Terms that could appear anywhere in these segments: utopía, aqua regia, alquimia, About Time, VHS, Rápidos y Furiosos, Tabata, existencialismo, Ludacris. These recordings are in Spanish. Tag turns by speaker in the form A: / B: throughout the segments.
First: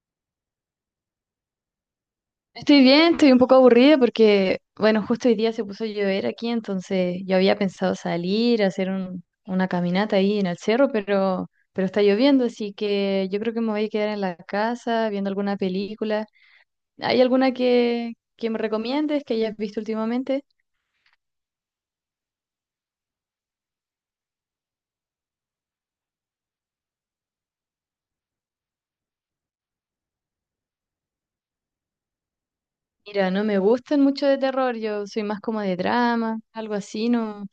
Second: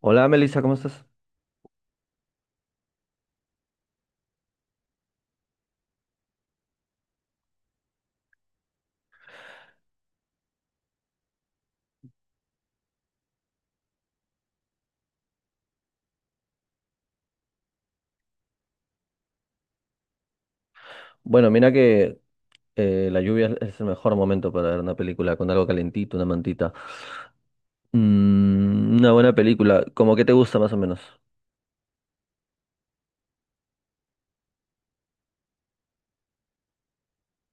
A: Hola Melissa, ¿cómo estás?
B: Estoy bien, estoy un poco aburrida porque, bueno, justo hoy día se puso a llover aquí, entonces yo había pensado salir a hacer una caminata ahí en el cerro, pero está lloviendo, así que yo creo que me voy a quedar en la casa viendo alguna película. ¿Hay alguna que me recomiendes que hayas visto últimamente?
A: Bueno, mira que la lluvia es el mejor momento para ver una película con algo calentito, una mantita. Mm, una buena película, como que te gusta más o menos.
B: Mira, no me gustan mucho de terror, yo soy más como de drama, algo así, ¿no?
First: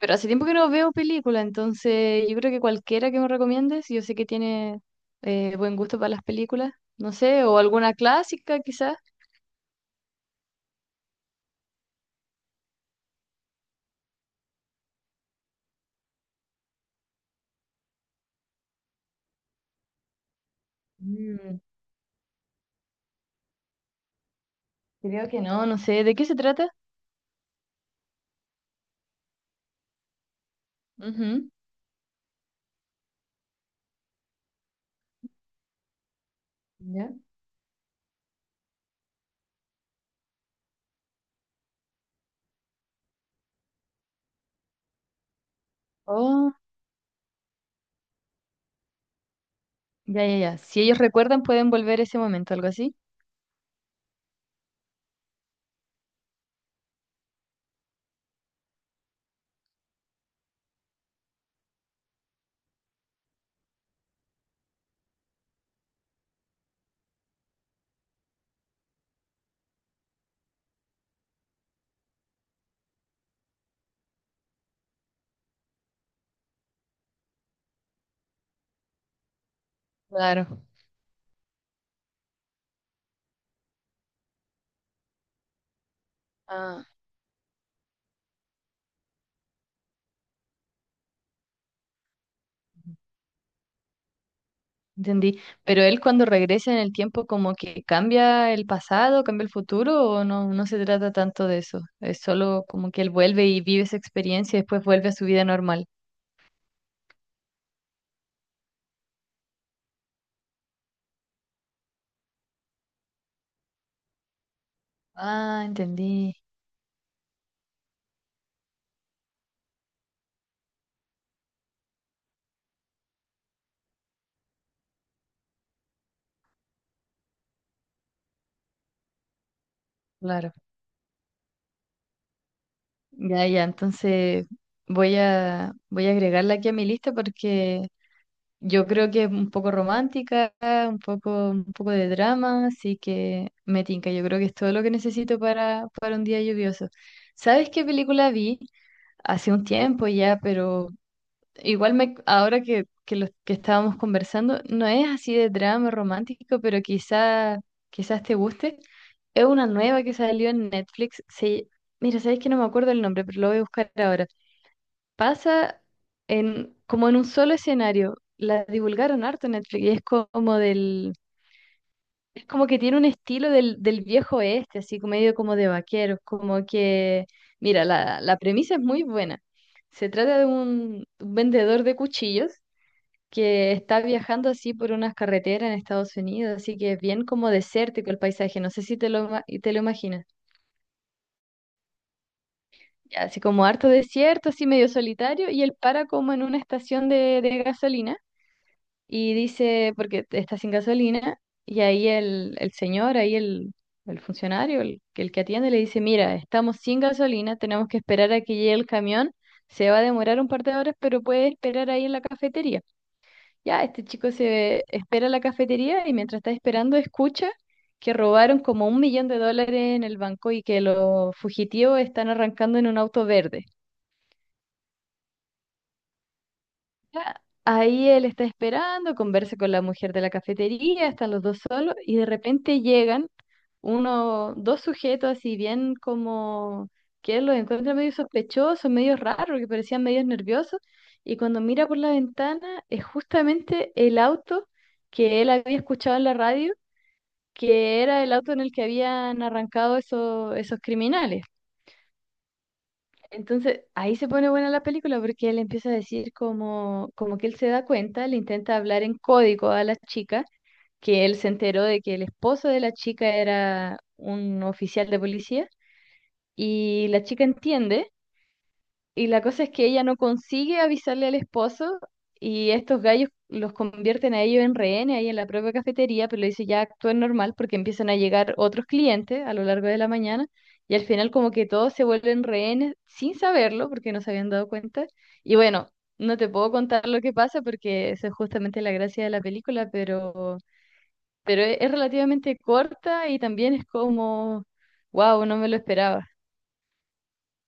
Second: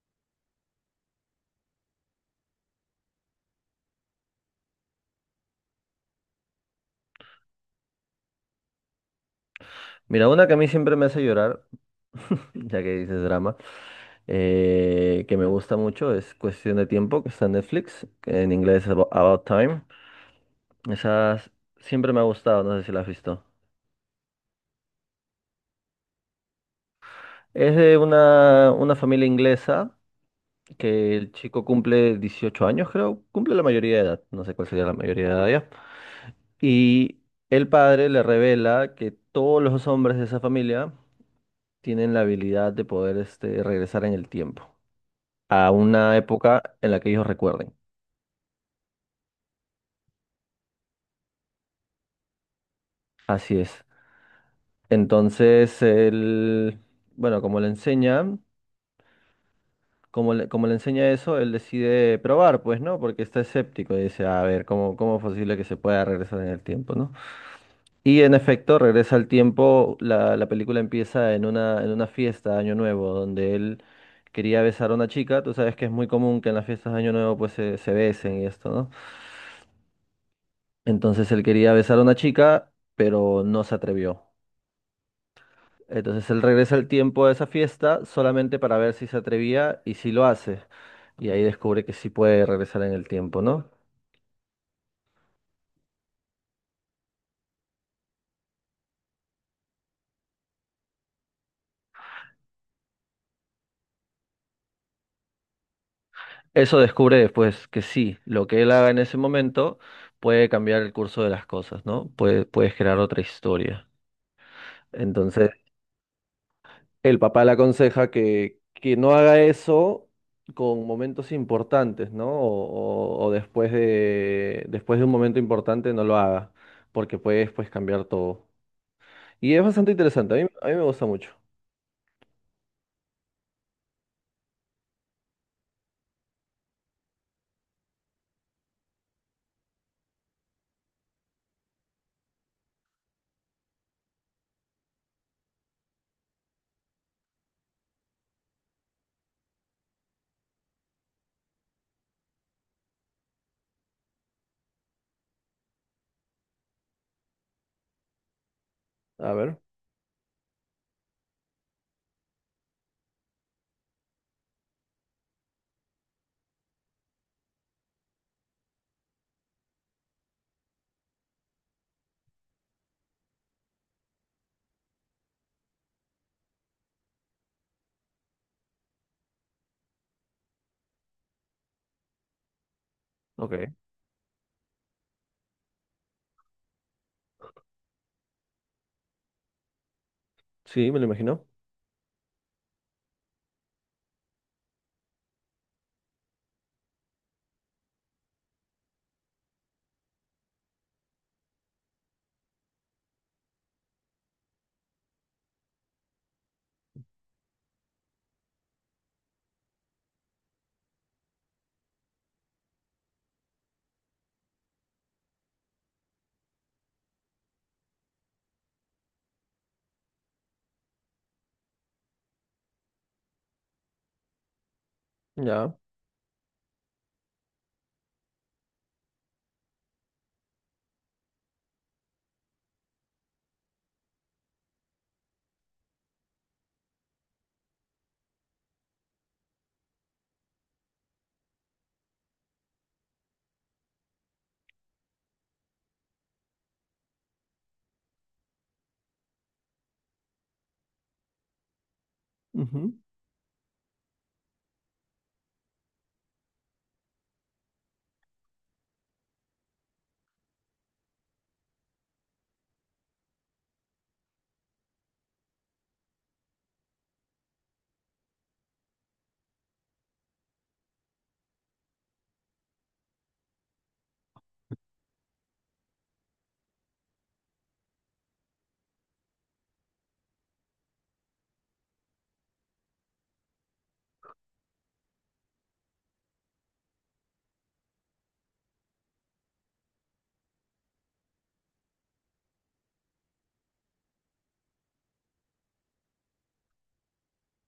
B: Pero hace tiempo que no veo película, entonces yo creo que cualquiera que me recomiendes, yo sé que tiene buen gusto para las películas, no sé, o alguna clásica quizás.
A: Mira, una que a mí siempre me hace llorar, ya que dices drama, que me gusta mucho, es Cuestión de Tiempo, que está en Netflix, que en inglés es About Time. Esa
B: Mm,
A: siempre me ha gustado, no sé si la has visto.
B: Creo que no, no sé, ¿de qué se trata?
A: Es de una familia inglesa que el
B: Ujú.
A: chico cumple 18 años, creo, cumple la mayoría de edad, no sé cuál sería la mayoría de edad ya.
B: ¿Ya?
A: Y el padre le revela que todos los hombres de esa familia tienen la habilidad de poder este, regresar en el tiempo, a una
B: Oh,
A: época en la que ellos recuerden.
B: ya, ya, ya. Si ellos recuerdan, pueden volver a ese momento, algo así.
A: Así es. Entonces, él, bueno, como le enseña, como le enseña eso, él decide probar, pues, ¿no? Porque está escéptico y dice, a ver, ¿cómo es posible que se pueda regresar en el tiempo, ¿no? Y en efecto, regresa al tiempo, la película empieza en en una fiesta de Año Nuevo, donde él quería besar a una chica, tú sabes que es muy común que en las fiestas de Año Nuevo pues se besen y esto, ¿no?
B: Claro.
A: Entonces él quería besar a una chica, pero no se atrevió. Entonces él regresa
B: Ah,
A: al tiempo de esa fiesta solamente para ver si se atrevía y si lo hace. Y ahí descubre que sí puede regresar en el tiempo, ¿no?
B: entendí. Pero él cuando regresa en el tiempo, como que cambia el pasado, cambia el futuro, o no, no se trata tanto de eso. Es solo como que él vuelve y vive esa experiencia y después vuelve a su vida normal.
A: Eso descubre después que sí, lo que él haga en ese momento puede cambiar el curso de las cosas, ¿no? Puede, puedes crear otra historia. Entonces,
B: Ah, entendí.
A: el papá le aconseja que no haga eso con momentos importantes, ¿no? O, o después de un momento importante no lo haga, porque puedes pues, cambiar todo. Y es bastante interesante,
B: Claro.
A: a mí me gusta mucho.
B: Ya, ya. Entonces voy a agregarla aquí a mi lista porque yo creo que es un poco romántica, un poco de drama, así que me tinca. Yo creo que es todo lo que necesito para un día lluvioso. ¿Sabes qué película vi? Hace un tiempo ya, pero igual me, ahora que lo que estábamos conversando, no es así de drama romántico, pero quizás te guste.
A: A
B: Es
A: ver,
B: una nueva que salió en Netflix. Mira, sabes que no me acuerdo el nombre, pero lo voy a buscar ahora. Pasa como en un solo escenario. La divulgaron harto en Netflix y como del, es como que tiene un estilo del viejo oeste, así como medio como de vaqueros, como que, mira, la premisa es muy buena. Se trata de un vendedor de cuchillos que
A: ok.
B: está viajando así por unas carreteras en Estados Unidos, así que es bien como desértico el paisaje, no sé si y te lo imaginas.
A: Sí, me lo imagino.
B: Ya, así como harto desierto, así medio solitario, y él para como en una estación de gasolina y dice, porque está sin gasolina, y ahí el señor, ahí el funcionario, el que atiende, le dice, mira, estamos sin gasolina, tenemos que esperar a que llegue el camión, se va a demorar un par de horas, pero puede esperar ahí en la cafetería. Ya, este chico se espera en la cafetería y mientras está esperando escucha que robaron como un millón de dólares en el banco y que los fugitivos están arrancando en un auto verde.
A: Ya.
B: Ya, ahí él está esperando, conversa con la mujer de la cafetería, están los dos solos y de repente llegan uno, dos sujetos así bien como que él los encuentra medio sospechosos, medio raros, que parecían medio nerviosos y cuando mira por la ventana es justamente el auto que él había escuchado en la radio que era el auto en el que habían arrancado esos criminales. Entonces, ahí se pone buena la película porque él empieza a decir como que él se da cuenta, le intenta hablar en código a la chica, que él se enteró de que el esposo de la chica era un oficial de policía, y la chica entiende. Y la cosa es que ella no consigue avisarle al esposo y estos gallos los convierten a ellos en rehenes ahí en la propia cafetería, pero le dice ya actúen normal porque empiezan a llegar otros clientes a lo largo de la mañana y al final como que todos se vuelven rehenes sin saberlo porque no se habían dado cuenta. Y bueno, no te puedo contar lo que pasa porque eso es justamente la gracia de la película, pero es relativamente corta y también es como, wow, no me lo esperaba.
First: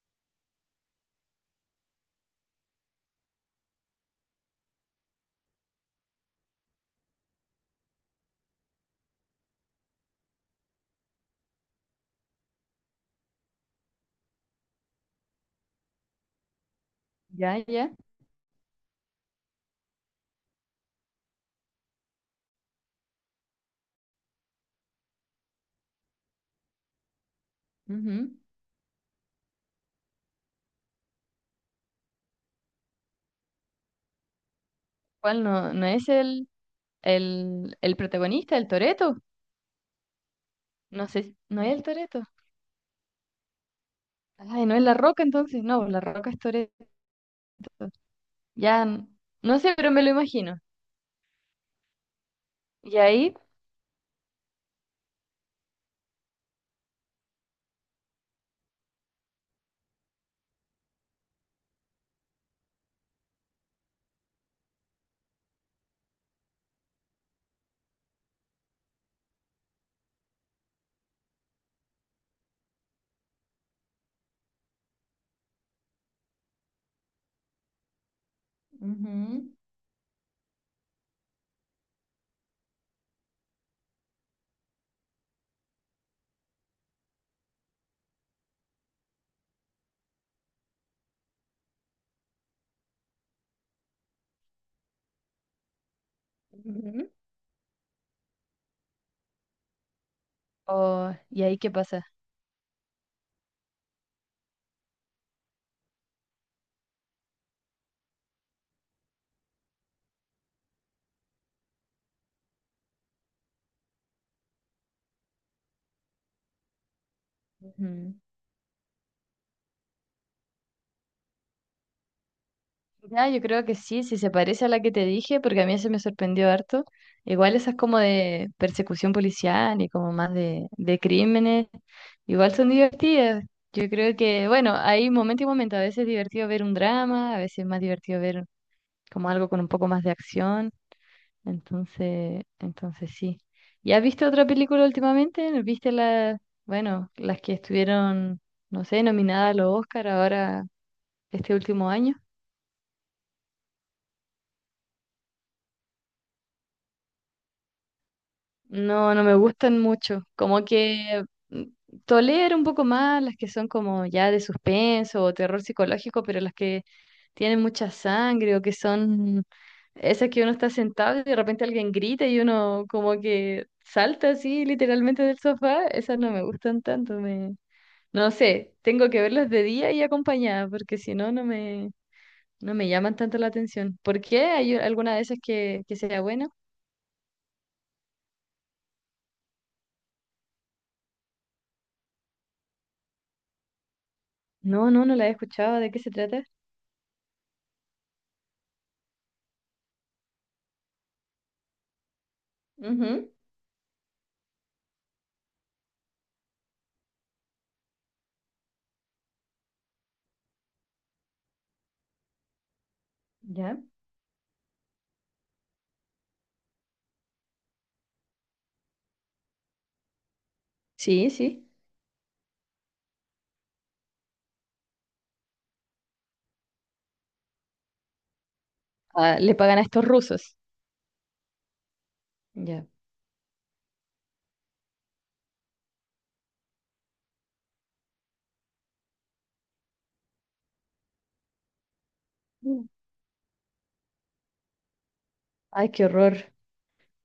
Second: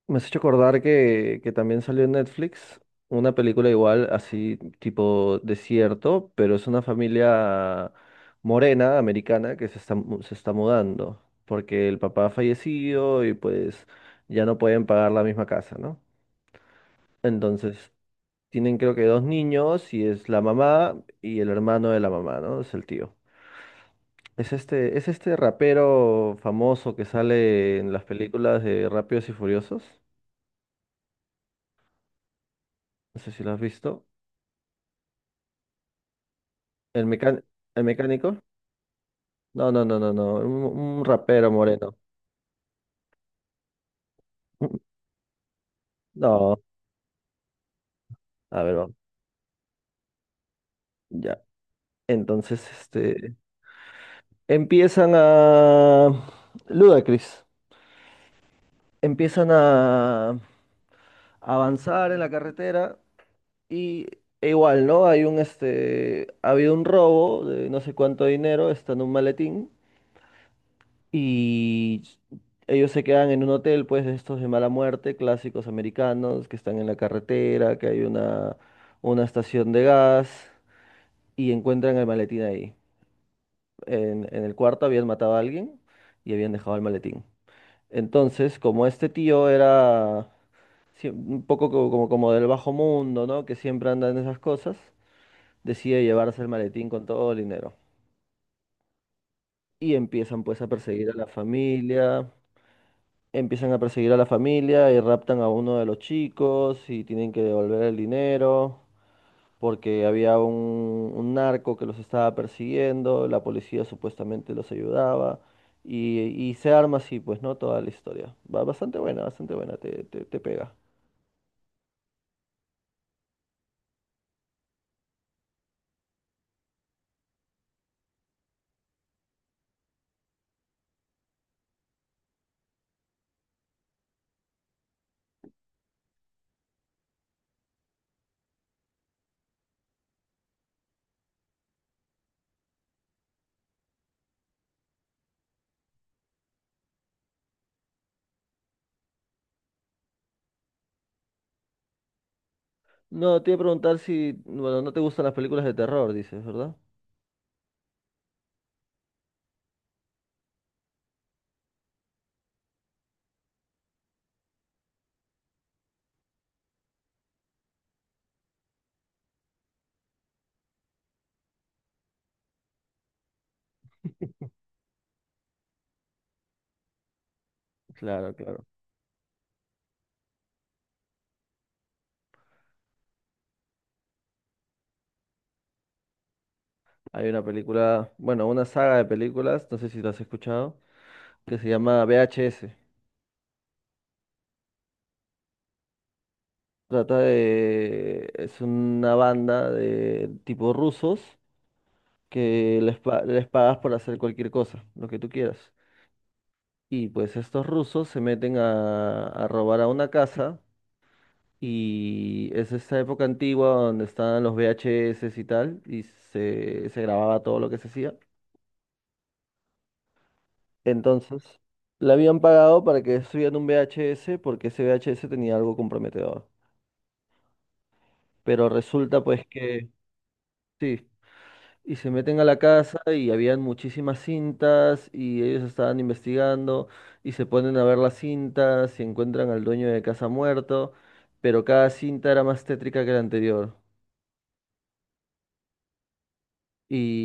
A: Me has hecho acordar que también salió en Netflix una película igual, así tipo desierto, pero es una familia morena, americana, que se está, se está mudando, porque el papá ha fallecido y pues ya no pueden pagar la misma casa, ¿no?
B: Ya, ya.
A: Entonces, tienen creo que dos niños y es la mamá y el hermano de la mamá, ¿no? Es el tío. Es este rapero famoso que sale en las
B: Ujú.
A: películas de Rápidos y Furiosos. No sé si lo has visto.
B: ¿Cuál? No es el...
A: ¿El mecán-
B: El,
A: ¿El
B: el
A: mecánico?
B: protagonista, el Toreto.
A: No, no, no, no, no. Un
B: No sé,
A: rapero
B: no es el
A: moreno.
B: Toreto. Ay, no es La Roca entonces. No, La Roca es
A: No,
B: Toreto.
A: a ver,
B: Ya,
A: vamos.
B: no sé, pero me lo imagino.
A: Ya. Entonces,
B: ¿Y ahí?
A: este. Empiezan a. Ludacris. Empiezan a avanzar en la carretera y e igual, ¿no? Hay un este. Ha habido un robo de no sé cuánto dinero, está en un maletín. Y ellos se quedan en un hotel, pues, de estos de mala muerte, clásicos americanos, que están en la carretera, que hay una
B: Ujú.
A: estación de gas, y encuentran el maletín ahí. En el cuarto habían matado a alguien y habían dejado el maletín. Entonces, como este tío era un poco como, como del bajo mundo, ¿no? Que siempre anda en esas cosas, decide llevarse el maletín con
B: Ujú.
A: todo el dinero. Y empiezan pues a perseguir a
B: Oh,
A: la
B: ¿y ahí qué pasa?
A: familia. Empiezan a perseguir a la familia y raptan a uno de los chicos y tienen que devolver el dinero porque había un narco que los estaba persiguiendo, la policía supuestamente los ayudaba y se arma así, pues, ¿no? Toda la
B: Ujú.
A: historia. Va bastante buena, te pega.
B: Ya, yo creo que sí, si se parece a la que te dije, porque a mí se me sorprendió harto. Igual esas como de persecución policial y como más de crímenes, igual son divertidas. Yo creo que, bueno, hay momento y momento. A veces es divertido ver un drama, a veces es más divertido ver como algo con un poco más de acción. Entonces sí. ¿Y has visto otra película últimamente? ¿No? ¿Viste las, bueno, las que estuvieron, no sé, nominadas a los Oscar ahora este último año?
A: No, te iba a preguntar si, bueno, no te gustan las películas de terror, dices, ¿verdad?
B: No, no me gustan mucho. Como que mm, tolero un poco más las que son como ya de suspenso o terror psicológico, pero las que tienen mucha sangre o que son esas que uno está sentado y de repente alguien grita y uno como que salta así literalmente del sofá, esas no me gustan tanto. No
A: Claro, claro.
B: sé, tengo que verlas de día y acompañada porque si no, no me llaman tanto la atención. ¿Por qué? ¿Hay alguna de esas que sea buena?
A: Hay una película, bueno, una saga de películas, no sé si las has escuchado, que se llama VHS.
B: No, no, no la he escuchado. ¿De qué se trata?
A: Trata de... Es una banda de tipo rusos que les,
B: Ujú.
A: les pagas por hacer cualquier cosa, lo que tú quieras. Y pues estos rusos se meten a robar a una casa y es esta época antigua
B: ¿Ya?
A: donde estaban los VHS y tal y se grababa todo lo que se hacía.
B: Sí,
A: Entonces,
B: sí.
A: le habían pagado para que subieran un VHS porque ese VHS tenía algo comprometedor. Pero resulta
B: Ah,
A: pues
B: le pagan a
A: que...
B: estos rusos.
A: Sí. Y se meten a la
B: Ya.
A: casa y habían muchísimas cintas y ellos estaban investigando y se ponen a ver las cintas y encuentran al dueño de casa muerto, pero cada cinta era más
B: Mm.
A: tétrica que la anterior.
B: Ay, qué horror.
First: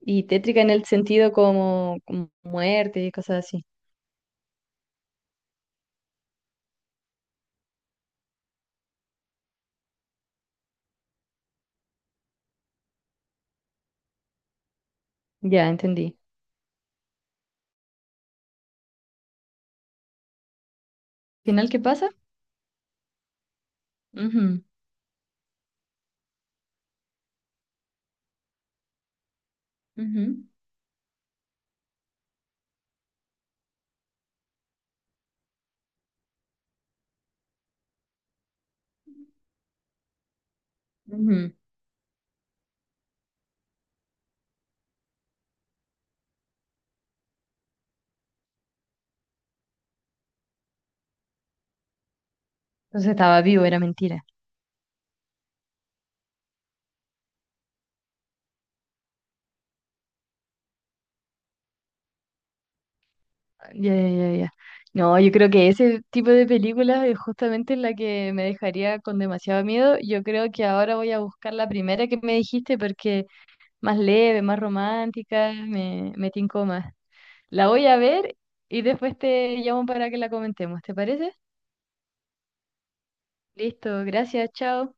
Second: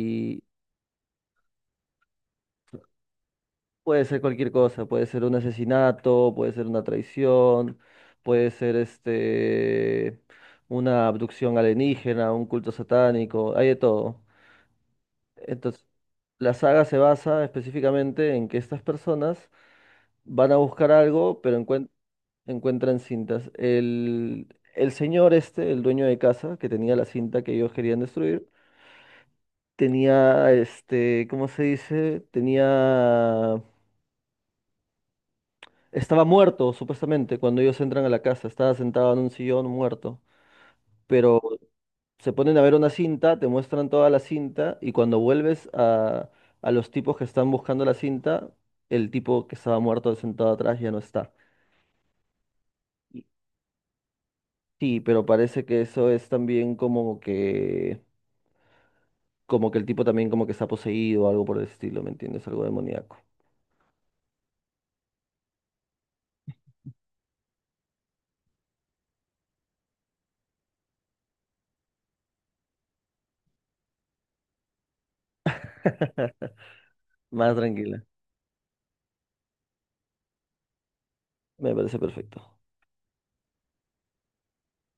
B: Y tétrica en el sentido como muerte y cosas así.
A: puede ser cualquier cosa, puede ser un asesinato, puede ser una traición, puede ser este una abducción alienígena, un culto satánico, hay de todo.
B: Ya,
A: Entonces,
B: entendí.
A: la saga se basa específicamente en que estas personas van a buscar algo, pero
B: ¿Final qué pasa?
A: encuentran cintas.
B: Ujú,
A: El señor este, el dueño de casa, que tenía la cinta que ellos querían destruir,
B: ujú.
A: tenía, este, ¿cómo se dice? Tenía... Estaba muerto, supuestamente, cuando ellos entran a la casa. Estaba sentado en un sillón muerto. Pero
B: Ujú.
A: se ponen a ver una cinta, te muestran toda la cinta, y cuando vuelves a los tipos que están buscando la cinta, el tipo que estaba muerto sentado atrás ya no está.
B: Entonces estaba vivo, era mentira.
A: Sí, pero parece que eso es también como que el tipo también como que está poseído o algo por el estilo, ¿me entiendes? Algo demoníaco.
B: Ya, ya, ya, ya. No, yo creo que ese tipo de películas es justamente la que me dejaría con demasiado miedo. Yo creo que ahora voy a buscar la primera que me dijiste porque más leve, más romántica, me tincó más.
A: Más
B: La voy a
A: tranquila.
B: ver y después te llamo para que la comentemos, ¿te parece?
A: Me parece perfecto.
B: Listo, gracias, chao.